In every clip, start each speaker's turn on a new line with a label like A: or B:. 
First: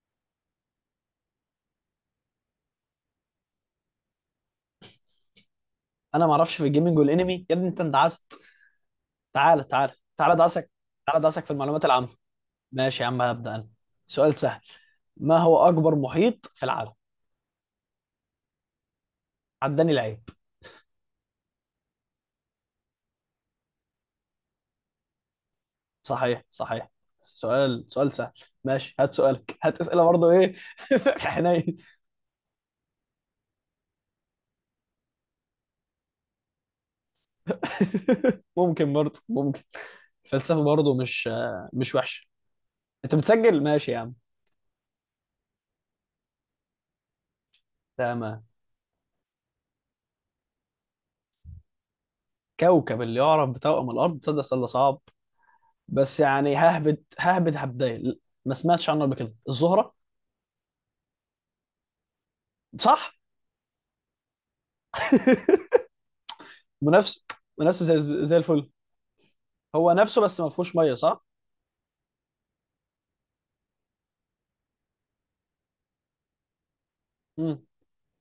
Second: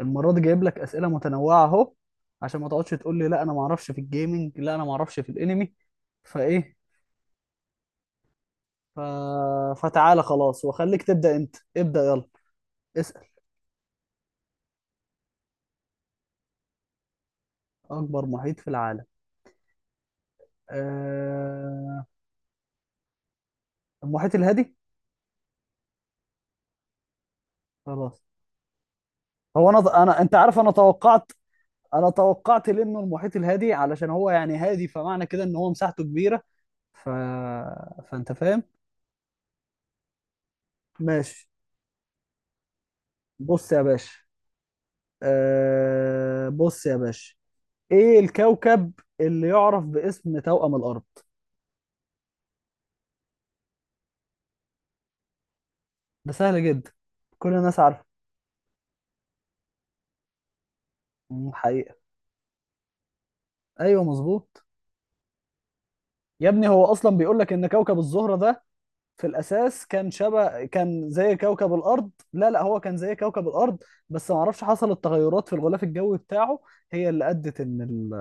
A: المره دي جايب لك اسئله متنوعه اهو عشان ما تقعدش تقول لي لا انا ما اعرفش في الجيمنج، لا انا ما اعرفش في الانمي.
B: انا ما اعرفش في
A: فايه؟
B: الجيمنج والانمي يا ابني، انت اندعست.
A: ف...
B: تعالى تعالى
A: فتعالى
B: تعالى
A: خلاص
B: دعسك.
A: وخليك
B: تعالى
A: تبدا،
B: دعسك في
A: انت
B: المعلومات
A: ابدا
B: العامه.
A: يلا.
B: ماشي يا عم،
A: اسال.
B: هبدا انا. سؤال سهل. ما هو اكبر محيط في العالم؟
A: اكبر محيط في العالم؟
B: عداني العيب.
A: أه... المحيط الهادي.
B: صحيح صحيح. سؤال
A: خلاص.
B: سهل. ماشي، هات سؤالك.
A: هو
B: هات
A: انا
B: اسئله برضه.
A: انت
B: ايه؟
A: عارف، انا
B: في
A: توقعت.
B: حنين.
A: انا توقعت لانه المحيط الهادي، علشان هو يعني هادي، فمعنى كده ان هو مساحته كبيره. ف... فانت فاهم.
B: ممكن برضه ممكن. الفلسفه برضه مش
A: ماشي.
B: مش وحشه. انت بتسجل؟
A: بص يا
B: ماشي يا
A: باشا.
B: عم.
A: بص يا باشا، ايه
B: تمام.
A: الكوكب اللي يعرف باسم توأم الارض؟
B: كوكب اللي يعرف بتوأم الارض، تصدق سؤال ده صعب، بس
A: ده
B: يعني
A: سهل جدا،
B: ههبد
A: كل
B: ههبد
A: الناس عارفه.
B: هبدايه. ما سمعتش عنه قبل كده، الزهره.
A: حقيقة.
B: صح.
A: ايوه مظبوط. يا ابني هو اصلا
B: منافس.
A: بيقول لك ان
B: منافس
A: كوكب
B: زي
A: الزهرة
B: زي
A: ده
B: الفل.
A: في الاساس
B: هو
A: كان
B: نفسه بس ما
A: شبه
B: فيهوش ميه،
A: كان
B: صح.
A: زي كوكب الارض. لا لا، هو كان زي كوكب الارض. بس ما اعرفش حصلت تغيرات في الغلاف الجوي بتاعه، هي اللي ادت
B: امم
A: ان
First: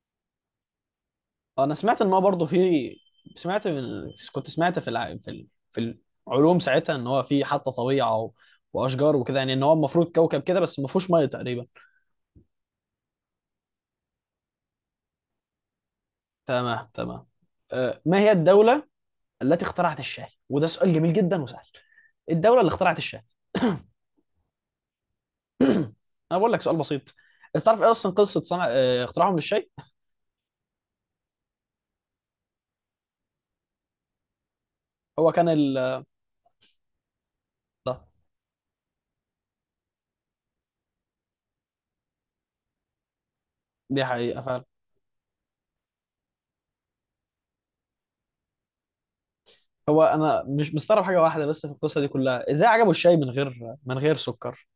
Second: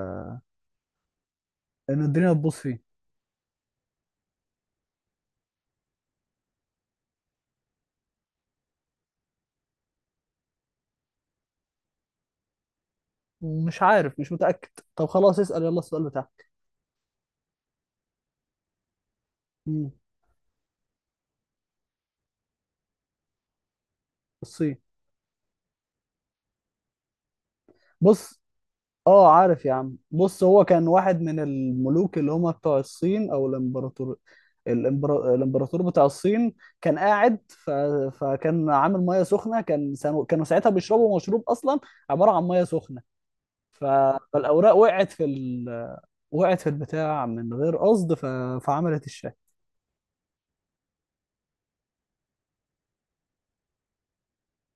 B: انا
A: ان
B: سمعت ان هو
A: الدنيا
B: برضه
A: تبوظ فيه.
B: في. سمعت من... كنت سمعت في العلوم ساعتها ان هو في حتى طبيعه واشجار وكده، يعني ان هو المفروض كوكب كده بس ما فيهوش ميه تقريبا.
A: مش عارف، مش متأكد. طب خلاص اسأل يلا السؤال بتاعك.
B: تمام تمام. ما هي الدوله التي
A: مم،
B: اخترعت الشاي؟ وده سؤال جميل جدا وسهل. الدوله اللي اخترعت الشاي.
A: الصين.
B: انا بقول لك سؤال بسيط. انت تعرف ايه اصلا
A: بص،
B: قصه صنع،
A: اه
B: اختراعهم
A: عارف
B: للشاي؟
A: يا عم. بص، هو كان واحد من الملوك اللي هم بتوع الصين، او الامبراطور.
B: هو كان ال...
A: الامبراطور بتاع الصين كان قاعد
B: ده.
A: فكان عامل ميه سخنه. كانوا ساعتها بيشربوا مشروب اصلا عباره عن ميه سخنه. ف...
B: دي حقيقه فعلا.
A: فالاوراق وقعت في وقعت في البتاع من غير قصد، فعملت الشاي.
B: هو انا مش مستغرب حاجه واحده بس في القصه دي كلها، ازاي عجبه الشاي من غير سكر.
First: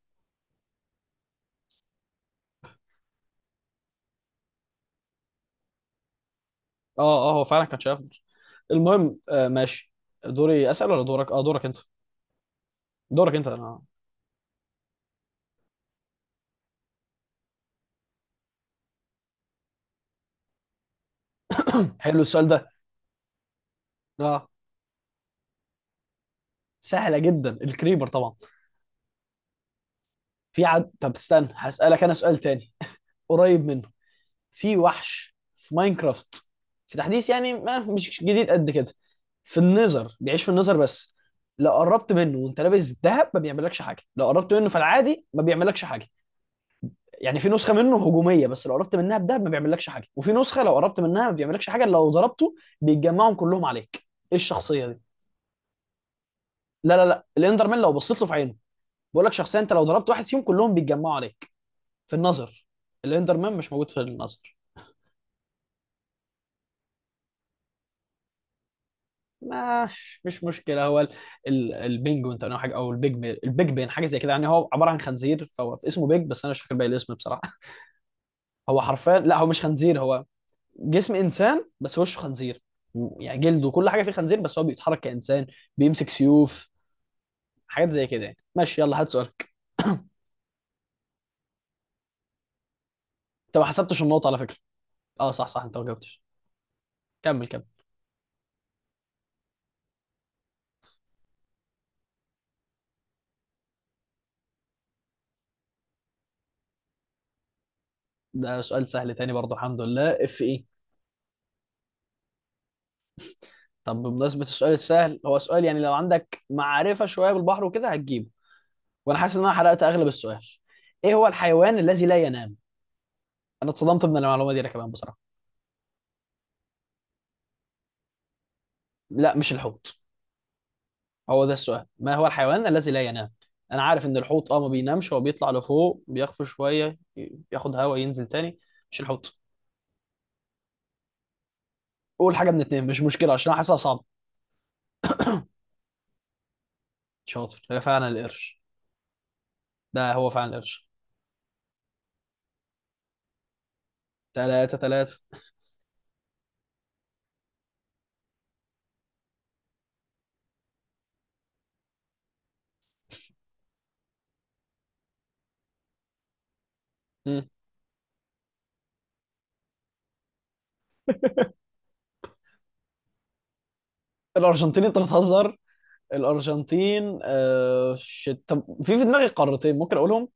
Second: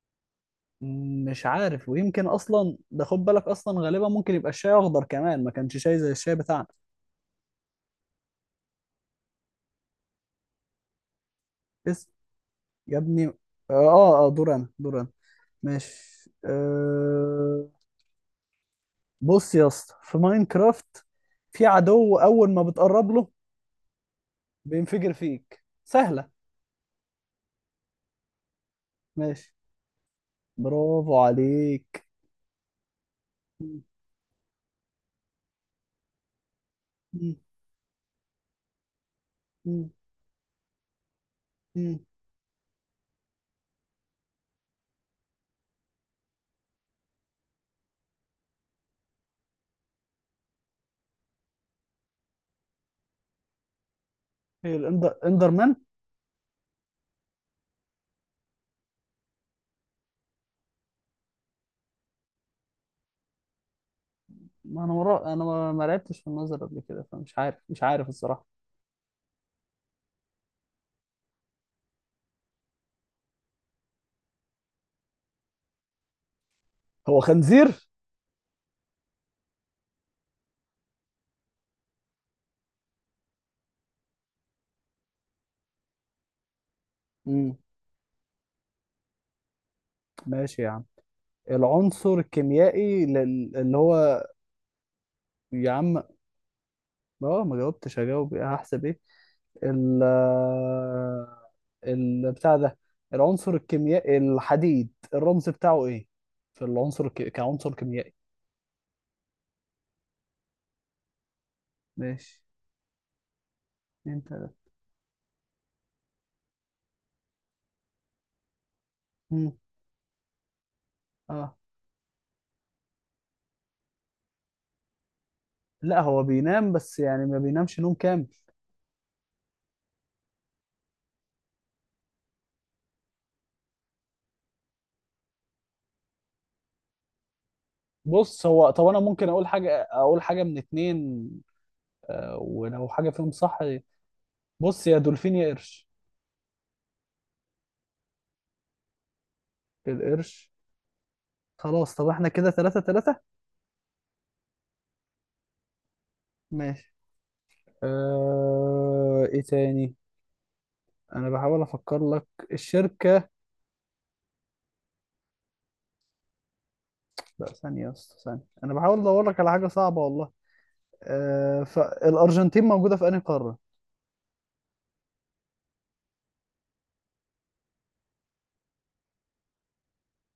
A: مش عارف، ويمكن اصلا ده، خد بالك اصلا، غالبا ممكن يبقى الشاي اخضر كمان، ما كانش شاي زي الشاي بتاعنا.
B: اه. اه، هو فعلا كان شاي افضل. المهم ماشي، دوري اسال ولا دورك؟ اه، دورك انت.
A: بس يا ابني. اه.
B: دورك انت انا.
A: اه. دور انا، دور أنا. ماشي. بص يا اسطى، في ماينكرافت في عدو
B: حلو السؤال
A: اول ما
B: ده.
A: بتقرب له
B: اه.
A: بينفجر فيك، سهلة.
B: سهله جدا، الكريبر طبعا.
A: ماشي،
B: في عد طب
A: برافو
B: استنى هسالك
A: عليك.
B: انا سؤال تاني. قريب
A: مم.
B: منه. في وحش في ماينكرافت، في تحديث
A: مم.
B: يعني ما مش جديد قد كده، في
A: مم.
B: النظر، بيعيش في النظر بس. لو
A: مم.
B: قربت منه وانت لابس ذهب ما بيعملكش حاجه، لو قربت منه في العادي ما بيعملكش حاجه. يعني في نسخه منه هجوميه بس لو قربت منها بذهب ما بيعملكش حاجه، وفي نسخه لو قربت منها ما بيعملكش حاجه، لو ضربته بيتجمعهم كلهم عليك. ايه
A: ايه،
B: الشخصيه دي؟
A: الاندر، اندرمان.
B: لا لا لا، الاندرمان لو بصيت له في عينه. بقول لك شخصيه انت لو ضربت واحد فيهم كلهم بيتجمعوا عليك، في النظر. الاندرمان مش موجود في النظر.
A: ما انا مرا... انا ما ما لعبتش في النظر قبل كده فمش عارف، مش عارف الصراحة.
B: مش مشكله. هو البينجوين تقريبا حاجه، او البيج بين حاجه زي كده، يعني هو عباره عن خنزير فهو اسمه بيج، بس انا مش فاكر باقي الاسم
A: هو
B: بصراحه.
A: خنزير؟
B: هو حرفيا، لا هو مش خنزير، هو جسم انسان بس وشه خنزير يعني جلده وكل حاجه فيه خنزير، بس هو بيتحرك كانسان، بيمسك سيوف،
A: مم.
B: حاجات زي كده يعني. ماشي يلا، هات سؤالك.
A: ماشي يا عم. العنصر الكيميائي
B: انت ما
A: اللي
B: حسبتش
A: هو،
B: النقطه على فكره. اه صح صح،
A: يا
B: انت ما
A: عم
B: جاوبتش.
A: اه
B: كمل
A: ما
B: كمل.
A: جاوبتش، هجاوب ايه، هحسب ايه. ال ال بتاع ده. العنصر الكيميائي الحديد الرمز بتاعه ايه؟ في العنصر كعنصر كيميائي.
B: ده سؤال سهل تاني برضه، الحمد لله. اف ايه.
A: ماشي.
B: طب
A: انت
B: بمناسبه
A: ده.
B: السؤال السهل، هو سؤال يعني لو عندك معرفه شويه بالبحر وكده هتجيبه. وانا حاسس ان
A: مم.
B: انا حرقت اغلب السؤال. ايه هو
A: اه،
B: الحيوان الذي لا ينام؟ انا اتصدمت من المعلومه دي انا كمان بصراحه.
A: لا هو بينام، بس يعني ما بينامش نوم كامل.
B: لا مش الحوت. هو ده السؤال، ما هو الحيوان الذي لا ينام. انا عارف ان الحوت اه ما بينامش، هو بيطلع لفوق بيخفى شويه، ياخد هواء ينزل
A: بص،
B: تاني.
A: هو طب انا
B: مش
A: ممكن
B: الحوت.
A: اقول حاجه، من اتنين.
B: قول
A: آه
B: حاجه من
A: ولو
B: اتنين مش
A: حاجه فيهم
B: مشكله، عشان انا
A: صح؟
B: حاسسها صعبه.
A: بص، يا دولفين يا قرش.
B: شاطر، هي فعلا القرش. ده هو فعلا
A: القرش.
B: القرش.
A: خلاص، طب احنا كده تلاتة تلاتة.
B: 3-3.
A: ماشي. ايه تاني؟ انا بحاول افكر لك. الشركة. لا
B: مم.
A: ثانية يا اسطى، ثانية، أنا بحاول أدور لك على حاجة صعبة والله. فالأرجنتين موجودة في أنهي قارة؟
B: الارجنتين، انت بتهزر؟ الارجنتين طب في دماغي قارتين ممكن اقولهم.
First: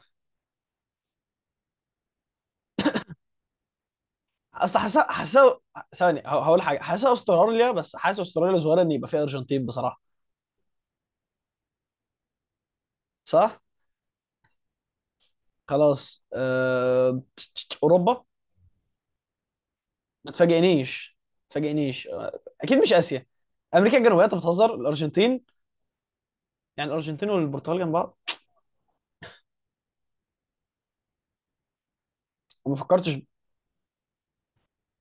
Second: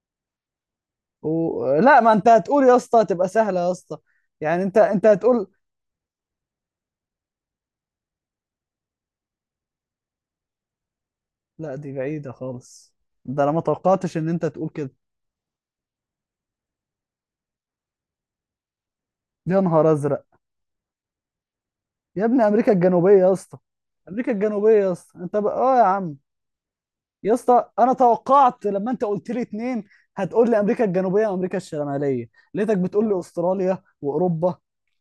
A: و... لا ما أنت هتقول يا اسطى تبقى سهلة يا اسطى. يعني أنت
B: اصل حاسه
A: أنت هتقول.
B: حاسه ثانية. هقول حاجة، حاسه استراليا، بس حاسه استراليا صغيرة ان يبقى فيها ارجنتين بصراحة.
A: لا دي بعيدة خالص. ده أنا ما
B: صح؟
A: توقعتش إن أنت تقول كده.
B: خلاص اوروبا.
A: يا نهار أزرق.
B: ما تفاجئنيش،
A: يا ابني أمريكا
B: اكيد مش
A: الجنوبية
B: اسيا.
A: يا اسطى.
B: امريكا الجنوبية؟
A: أمريكا
B: انت
A: الجنوبية
B: بتهزر.
A: يا اسطى، أنت
B: الارجنتين؟
A: بقى آه يا عم.
B: يعني الارجنتين
A: يا اسطى
B: والبرتغال جنب
A: أنا
B: بعض؟
A: توقعت لما أنت قلت لي اتنين هتقول لي أمريكا الجنوبية وأمريكا الشمالية،
B: وما
A: لقيتك بتقول
B: فكرتش.
A: لي أستراليا وأوروبا.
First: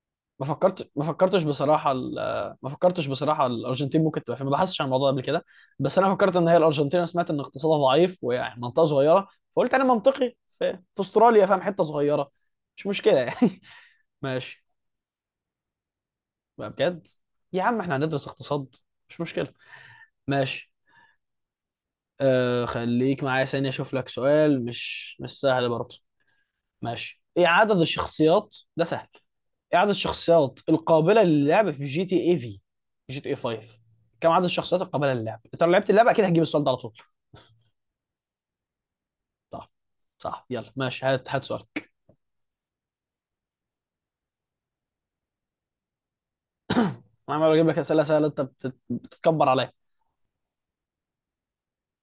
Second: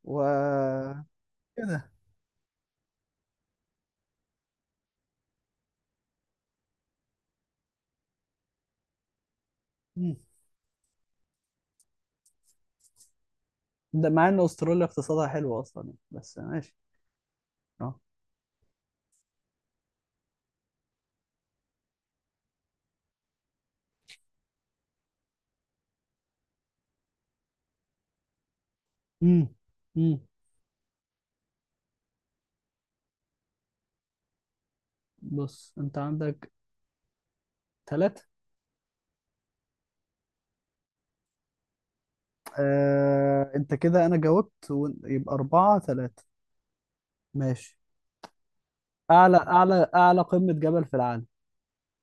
A: و
B: ما فكرتش بصراحه الارجنتين ممكن تبقى فين، ما بحثتش عن الموضوع ده قبل كده. بس انا فكرت ان هي الارجنتين، أنا سمعت ان اقتصادها ضعيف ويعني منطقه صغيره، فقلت انا
A: كده.
B: منطقي في استراليا، فاهم؟ حته صغيره، مش مشكله يعني.
A: ده مع ان
B: ماشي
A: استراليا اقتصادها حلو اصلا يعني. بس
B: بقى
A: ماشي.
B: بجد، يا عم
A: اه.
B: احنا هندرس اقتصاد. مش مشكله، ماشي. خليك معايا ثانيه اشوف لك سؤال مش سهل برضه. ماشي. ايه عدد الشخصيات؟ ده سهل.
A: امم.
B: ايه عدد
A: امم.
B: الشخصيات القابله للعب في جي تي اي في، جي تي اي 5؟ كم عدد الشخصيات القابله للعب؟ انت لو
A: بص
B: لعبت
A: انت
B: اللعبه اكيد هتجيب
A: عندك
B: السؤال ده على طول.
A: ثلاثة.
B: صح. صح، يلا ماشي، هات سؤالك.
A: انت كده انا جاوبت و- يبقى اربعة ثلاثة.
B: انا عمال اجيب
A: ماشي.
B: لك اسئله سهله، انت بتتكبر عليا.
A: اعلى قمة جبل في العالم.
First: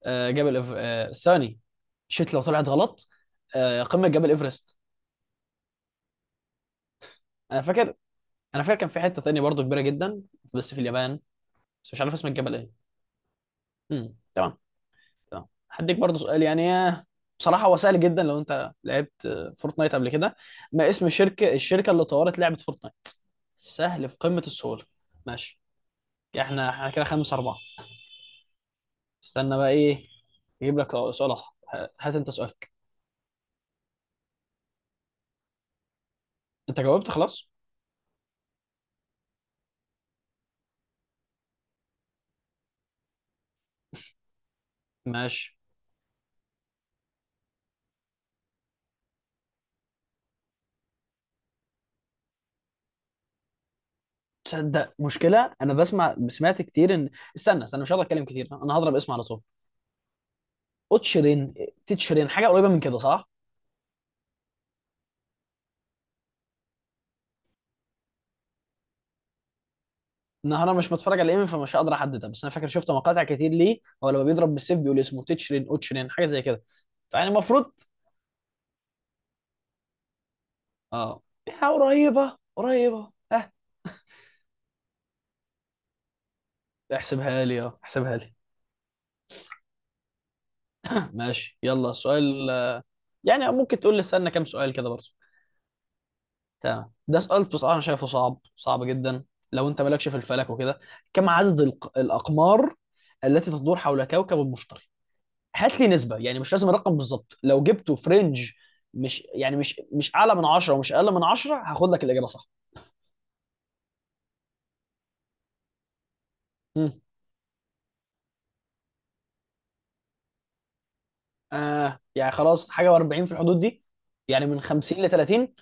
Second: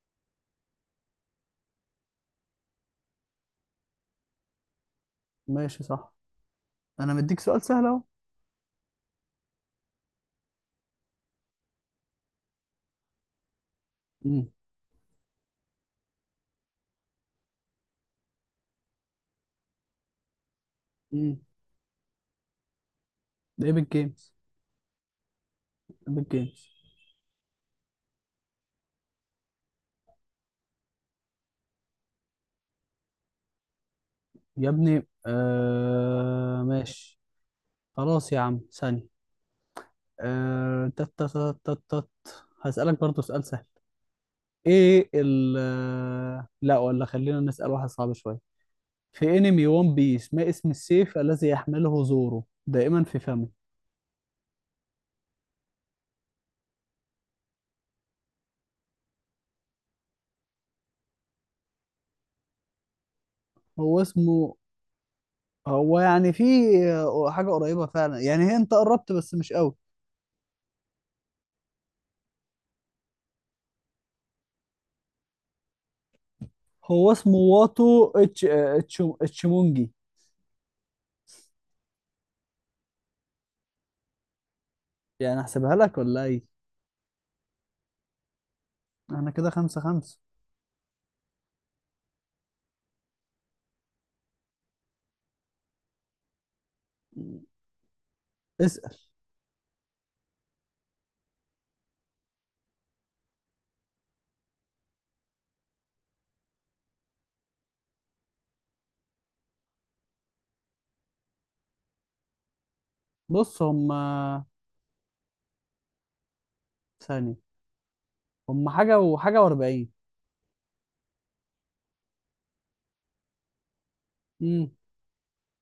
B: آه جبل إف... آه ثاني، شيت لو طلعت غلط. قمه جبل ايفرست.
A: ماشي صح، انا مديك
B: انا
A: سؤال سهل
B: فاكر،
A: اهو.
B: انا فاكر كان في حته تانية برضو كبيره جدا بس في اليابان، بس مش عارف اسم الجبل ايه. امم،
A: امم.
B: تمام. تمام. هديك برضه سؤال يعني، بصراحة هو سهل جدا لو أنت لعبت، فورتنايت قبل كده. ما اسم
A: امم.
B: الشركة اللي طورت لعبة فورتنايت؟
A: ده ايبك
B: سهل، في
A: جيمز.
B: قمة السهولة. ماشي.
A: ايبك
B: احنا
A: جيمز.
B: احنا كده 5-4. استنى بقى إيه، أجيب لك سؤال أصعب. هات أنت سؤالك.
A: يا ابني آه
B: أنت جاوبت
A: ماشي.
B: خلاص.
A: خلاص يا عم ثانية. آه تت تت تت تت. هسألك برضو سؤال سهل. ايه ال
B: ماشي.
A: لا ولا خلينا نسأل واحد صعب شوية. في انمي ون بيس ما اسم السيف الذي يحمله زورو دائما في فمه؟
B: تصدق مشكلة أنا بسمع، سمعت كتير إن، استنى مش هقدر أتكلم كتير، أنا هضرب اسم على طول. أوتشرين، تيتشرين، حاجة قريبة من كده صح؟
A: هو اسمه، هو يعني في حاجة قريبة فعلا يعني، هي انت قربت بس مش قوي.
B: النهار، انا مش متفرج على الانمي فمش هقدر احددها، بس انا فاكر شفت مقاطع كتير ليه هو لما بيضرب بالسيف بيقول اسمه تيتشرين، اوتشرين، حاجه زي كده،
A: هو
B: فيعني
A: اسمه
B: المفروض.
A: واتو اتش اتش اتشمونجي.
B: اه، يا قريبه قريبه، ها.
A: يعني احسبها لك ولا ايه؟
B: احسبها لي.
A: احنا كده خمسة خمسة.
B: ماشي، يلا سؤال. يعني ممكن تقول لي استنى كام سؤال كده برضه. تمام. ده سؤال بصراحه انا شايفه صعب صعب
A: اسأل.
B: جدا، لو انت مالكش في الفلك وكده. كم عدد الاقمار التي تدور حول كوكب المشتري؟ هات لي نسبه، يعني مش لازم الرقم بالظبط، لو جبته في رينج، مش يعني مش مش اعلى من 10 ومش اقل من 10، هاخد لك الاجابه صح.
A: بص هم،
B: مم.
A: ثانية، هم حاجة وحاجة واربعين.
B: آه يعني خلاص، حاجه و40 في الحدود دي، يعني من
A: امم.
B: 50 ل 30.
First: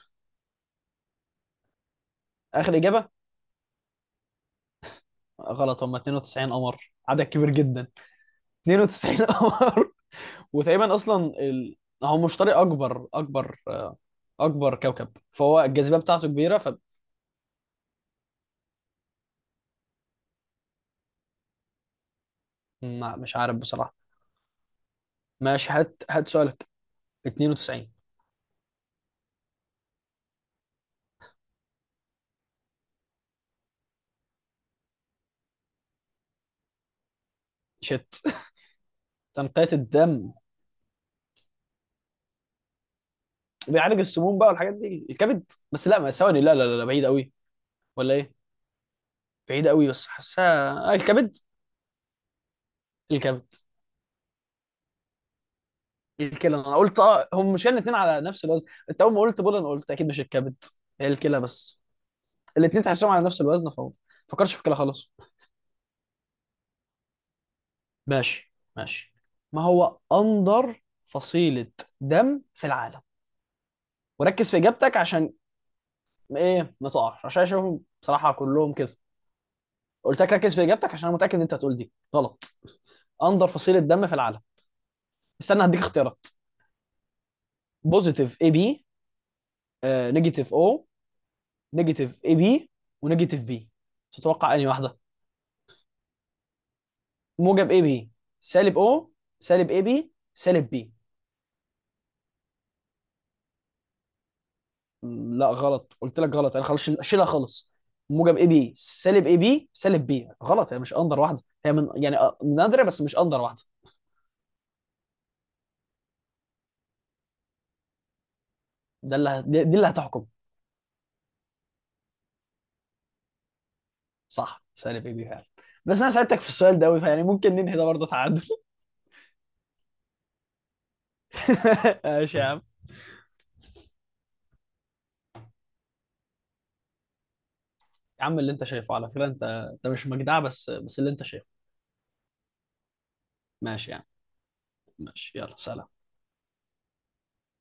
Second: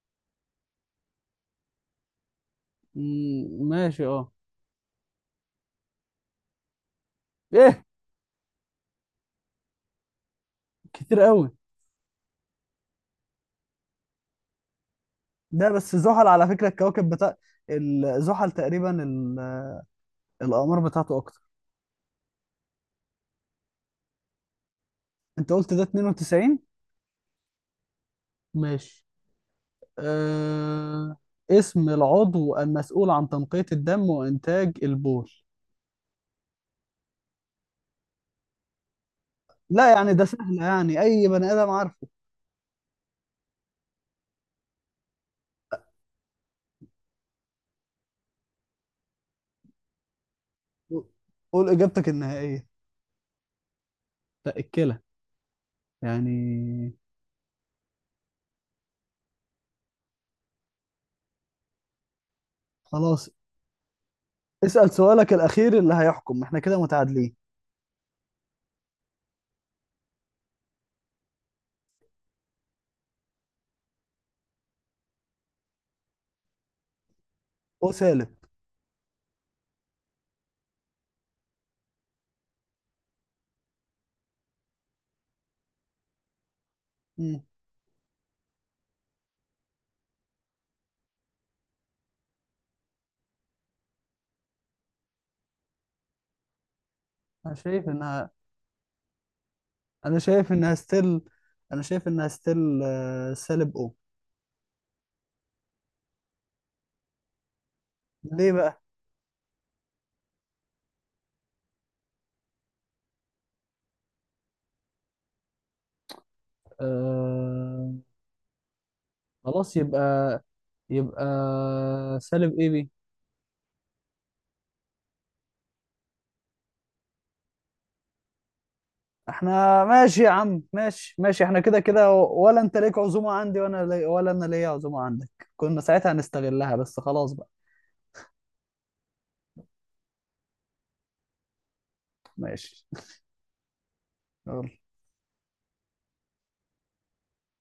B: اخر اجابه.
A: أمم، ماشي اه.
B: غلط، هم 92 قمر، عدد كبير
A: ايه؟
B: جدا. 92 قمر. وتقريبا
A: كتير
B: اصلا
A: قوي.
B: ال... هو مشتري، اكبر كوكب، فهو
A: ده بس
B: الجاذبيه
A: زحل
B: بتاعته
A: على
B: كبيره
A: فكرة،
B: ف.
A: الكواكب بتاع ال- زحل تقريبا ال- الأقمار بتاعته أكتر.
B: مش عارف بصراحه.
A: أنت
B: ماشي،
A: قلت ده
B: هات
A: 92.
B: سؤالك. 92.
A: ماشي. أه... اسم العضو المسؤول عن تنقية الدم وإنتاج البول.
B: شت. تنقية
A: لا يعني ده
B: الدم،
A: سهل، يعني أي بني آدم عارفه.
B: بيعالج السموم بقى والحاجات دي الكبد، بس لا، ما ثواني، لا لا لا لا، بعيد قوي. ولا ايه؟ بعيد قوي بس حاسها، آه، الكبد.
A: قول إجابتك النهائية.
B: الكبد.
A: لا، الكلى
B: الكلى؟ انا
A: يعني.
B: قلت، اه هم مش الاثنين على نفس الوزن، انت اول ما قلت بول انا قلت اكيد مش الكبد، هي الكلى بس. الاثنين تحسهم على
A: خلاص
B: نفس الوزن فما فكرش في الكلى
A: اسأل
B: خالص.
A: سؤالك الأخير اللي هيحكم، احنا كده متعادلين.
B: ماشي ماشي. ما هو اندر فصيلة دم في العالم؟ وركز في اجابتك عشان ايه ما تقعش، عشان اشوفهم
A: أو
B: بصراحة
A: سالب.
B: كلهم كده. قلت لك ركز في اجابتك عشان انا متأكد ان انت هتقول دي غلط. اندر فصيلة دم في العالم. استنى هديك اختيارات.
A: مم.
B: بوزيتيف اي بي، نيجاتيف او، نيجاتيف اي بي، ونيجاتيف بي. تتوقع انهي واحده؟
A: أنا
B: موجب اي
A: شايف
B: بي،
A: إنها،
B: سالب او، سالب اي بي،
A: أنا شايف
B: سالب
A: إنها
B: بي.
A: ستيل. أنا شايف إنها ستيل سالب أو.
B: لا غلط، قلت لك غلط، انا خلاص شيلها خالص. موجب اي
A: ليه
B: بي،
A: بقى؟
B: سالب اي بي، سالب بي غلط. هي مش اندر واحده، هي من يعني نادره بس مش اندر واحده.
A: آه.
B: ده اللي دي
A: خلاص
B: اللي هتحكم.
A: يبقى، يبقى سالب اي بي.
B: صح، سالب اي بي فعلا. بس انا ساعدتك في السؤال ده قوي، فيعني ممكن ننهي ده برضه تعادل.
A: احنا ماشي يا عم، ماشي ماشي. احنا كده كده،
B: ماشي يا
A: ولا
B: عم.
A: انت ليك عزومة عندي وانا لي... ولا انا ليا عزومة عندك؟ كنا ساعتها هنستغلها، بس خلاص بقى.
B: يا عم اللي انت شايفه، على فكرة انت، انت مش مجدع، بس اللي انت شايفه.
A: ماشي.
B: ماشي يعني.
A: يلا.
B: ماشي، يلا سلام.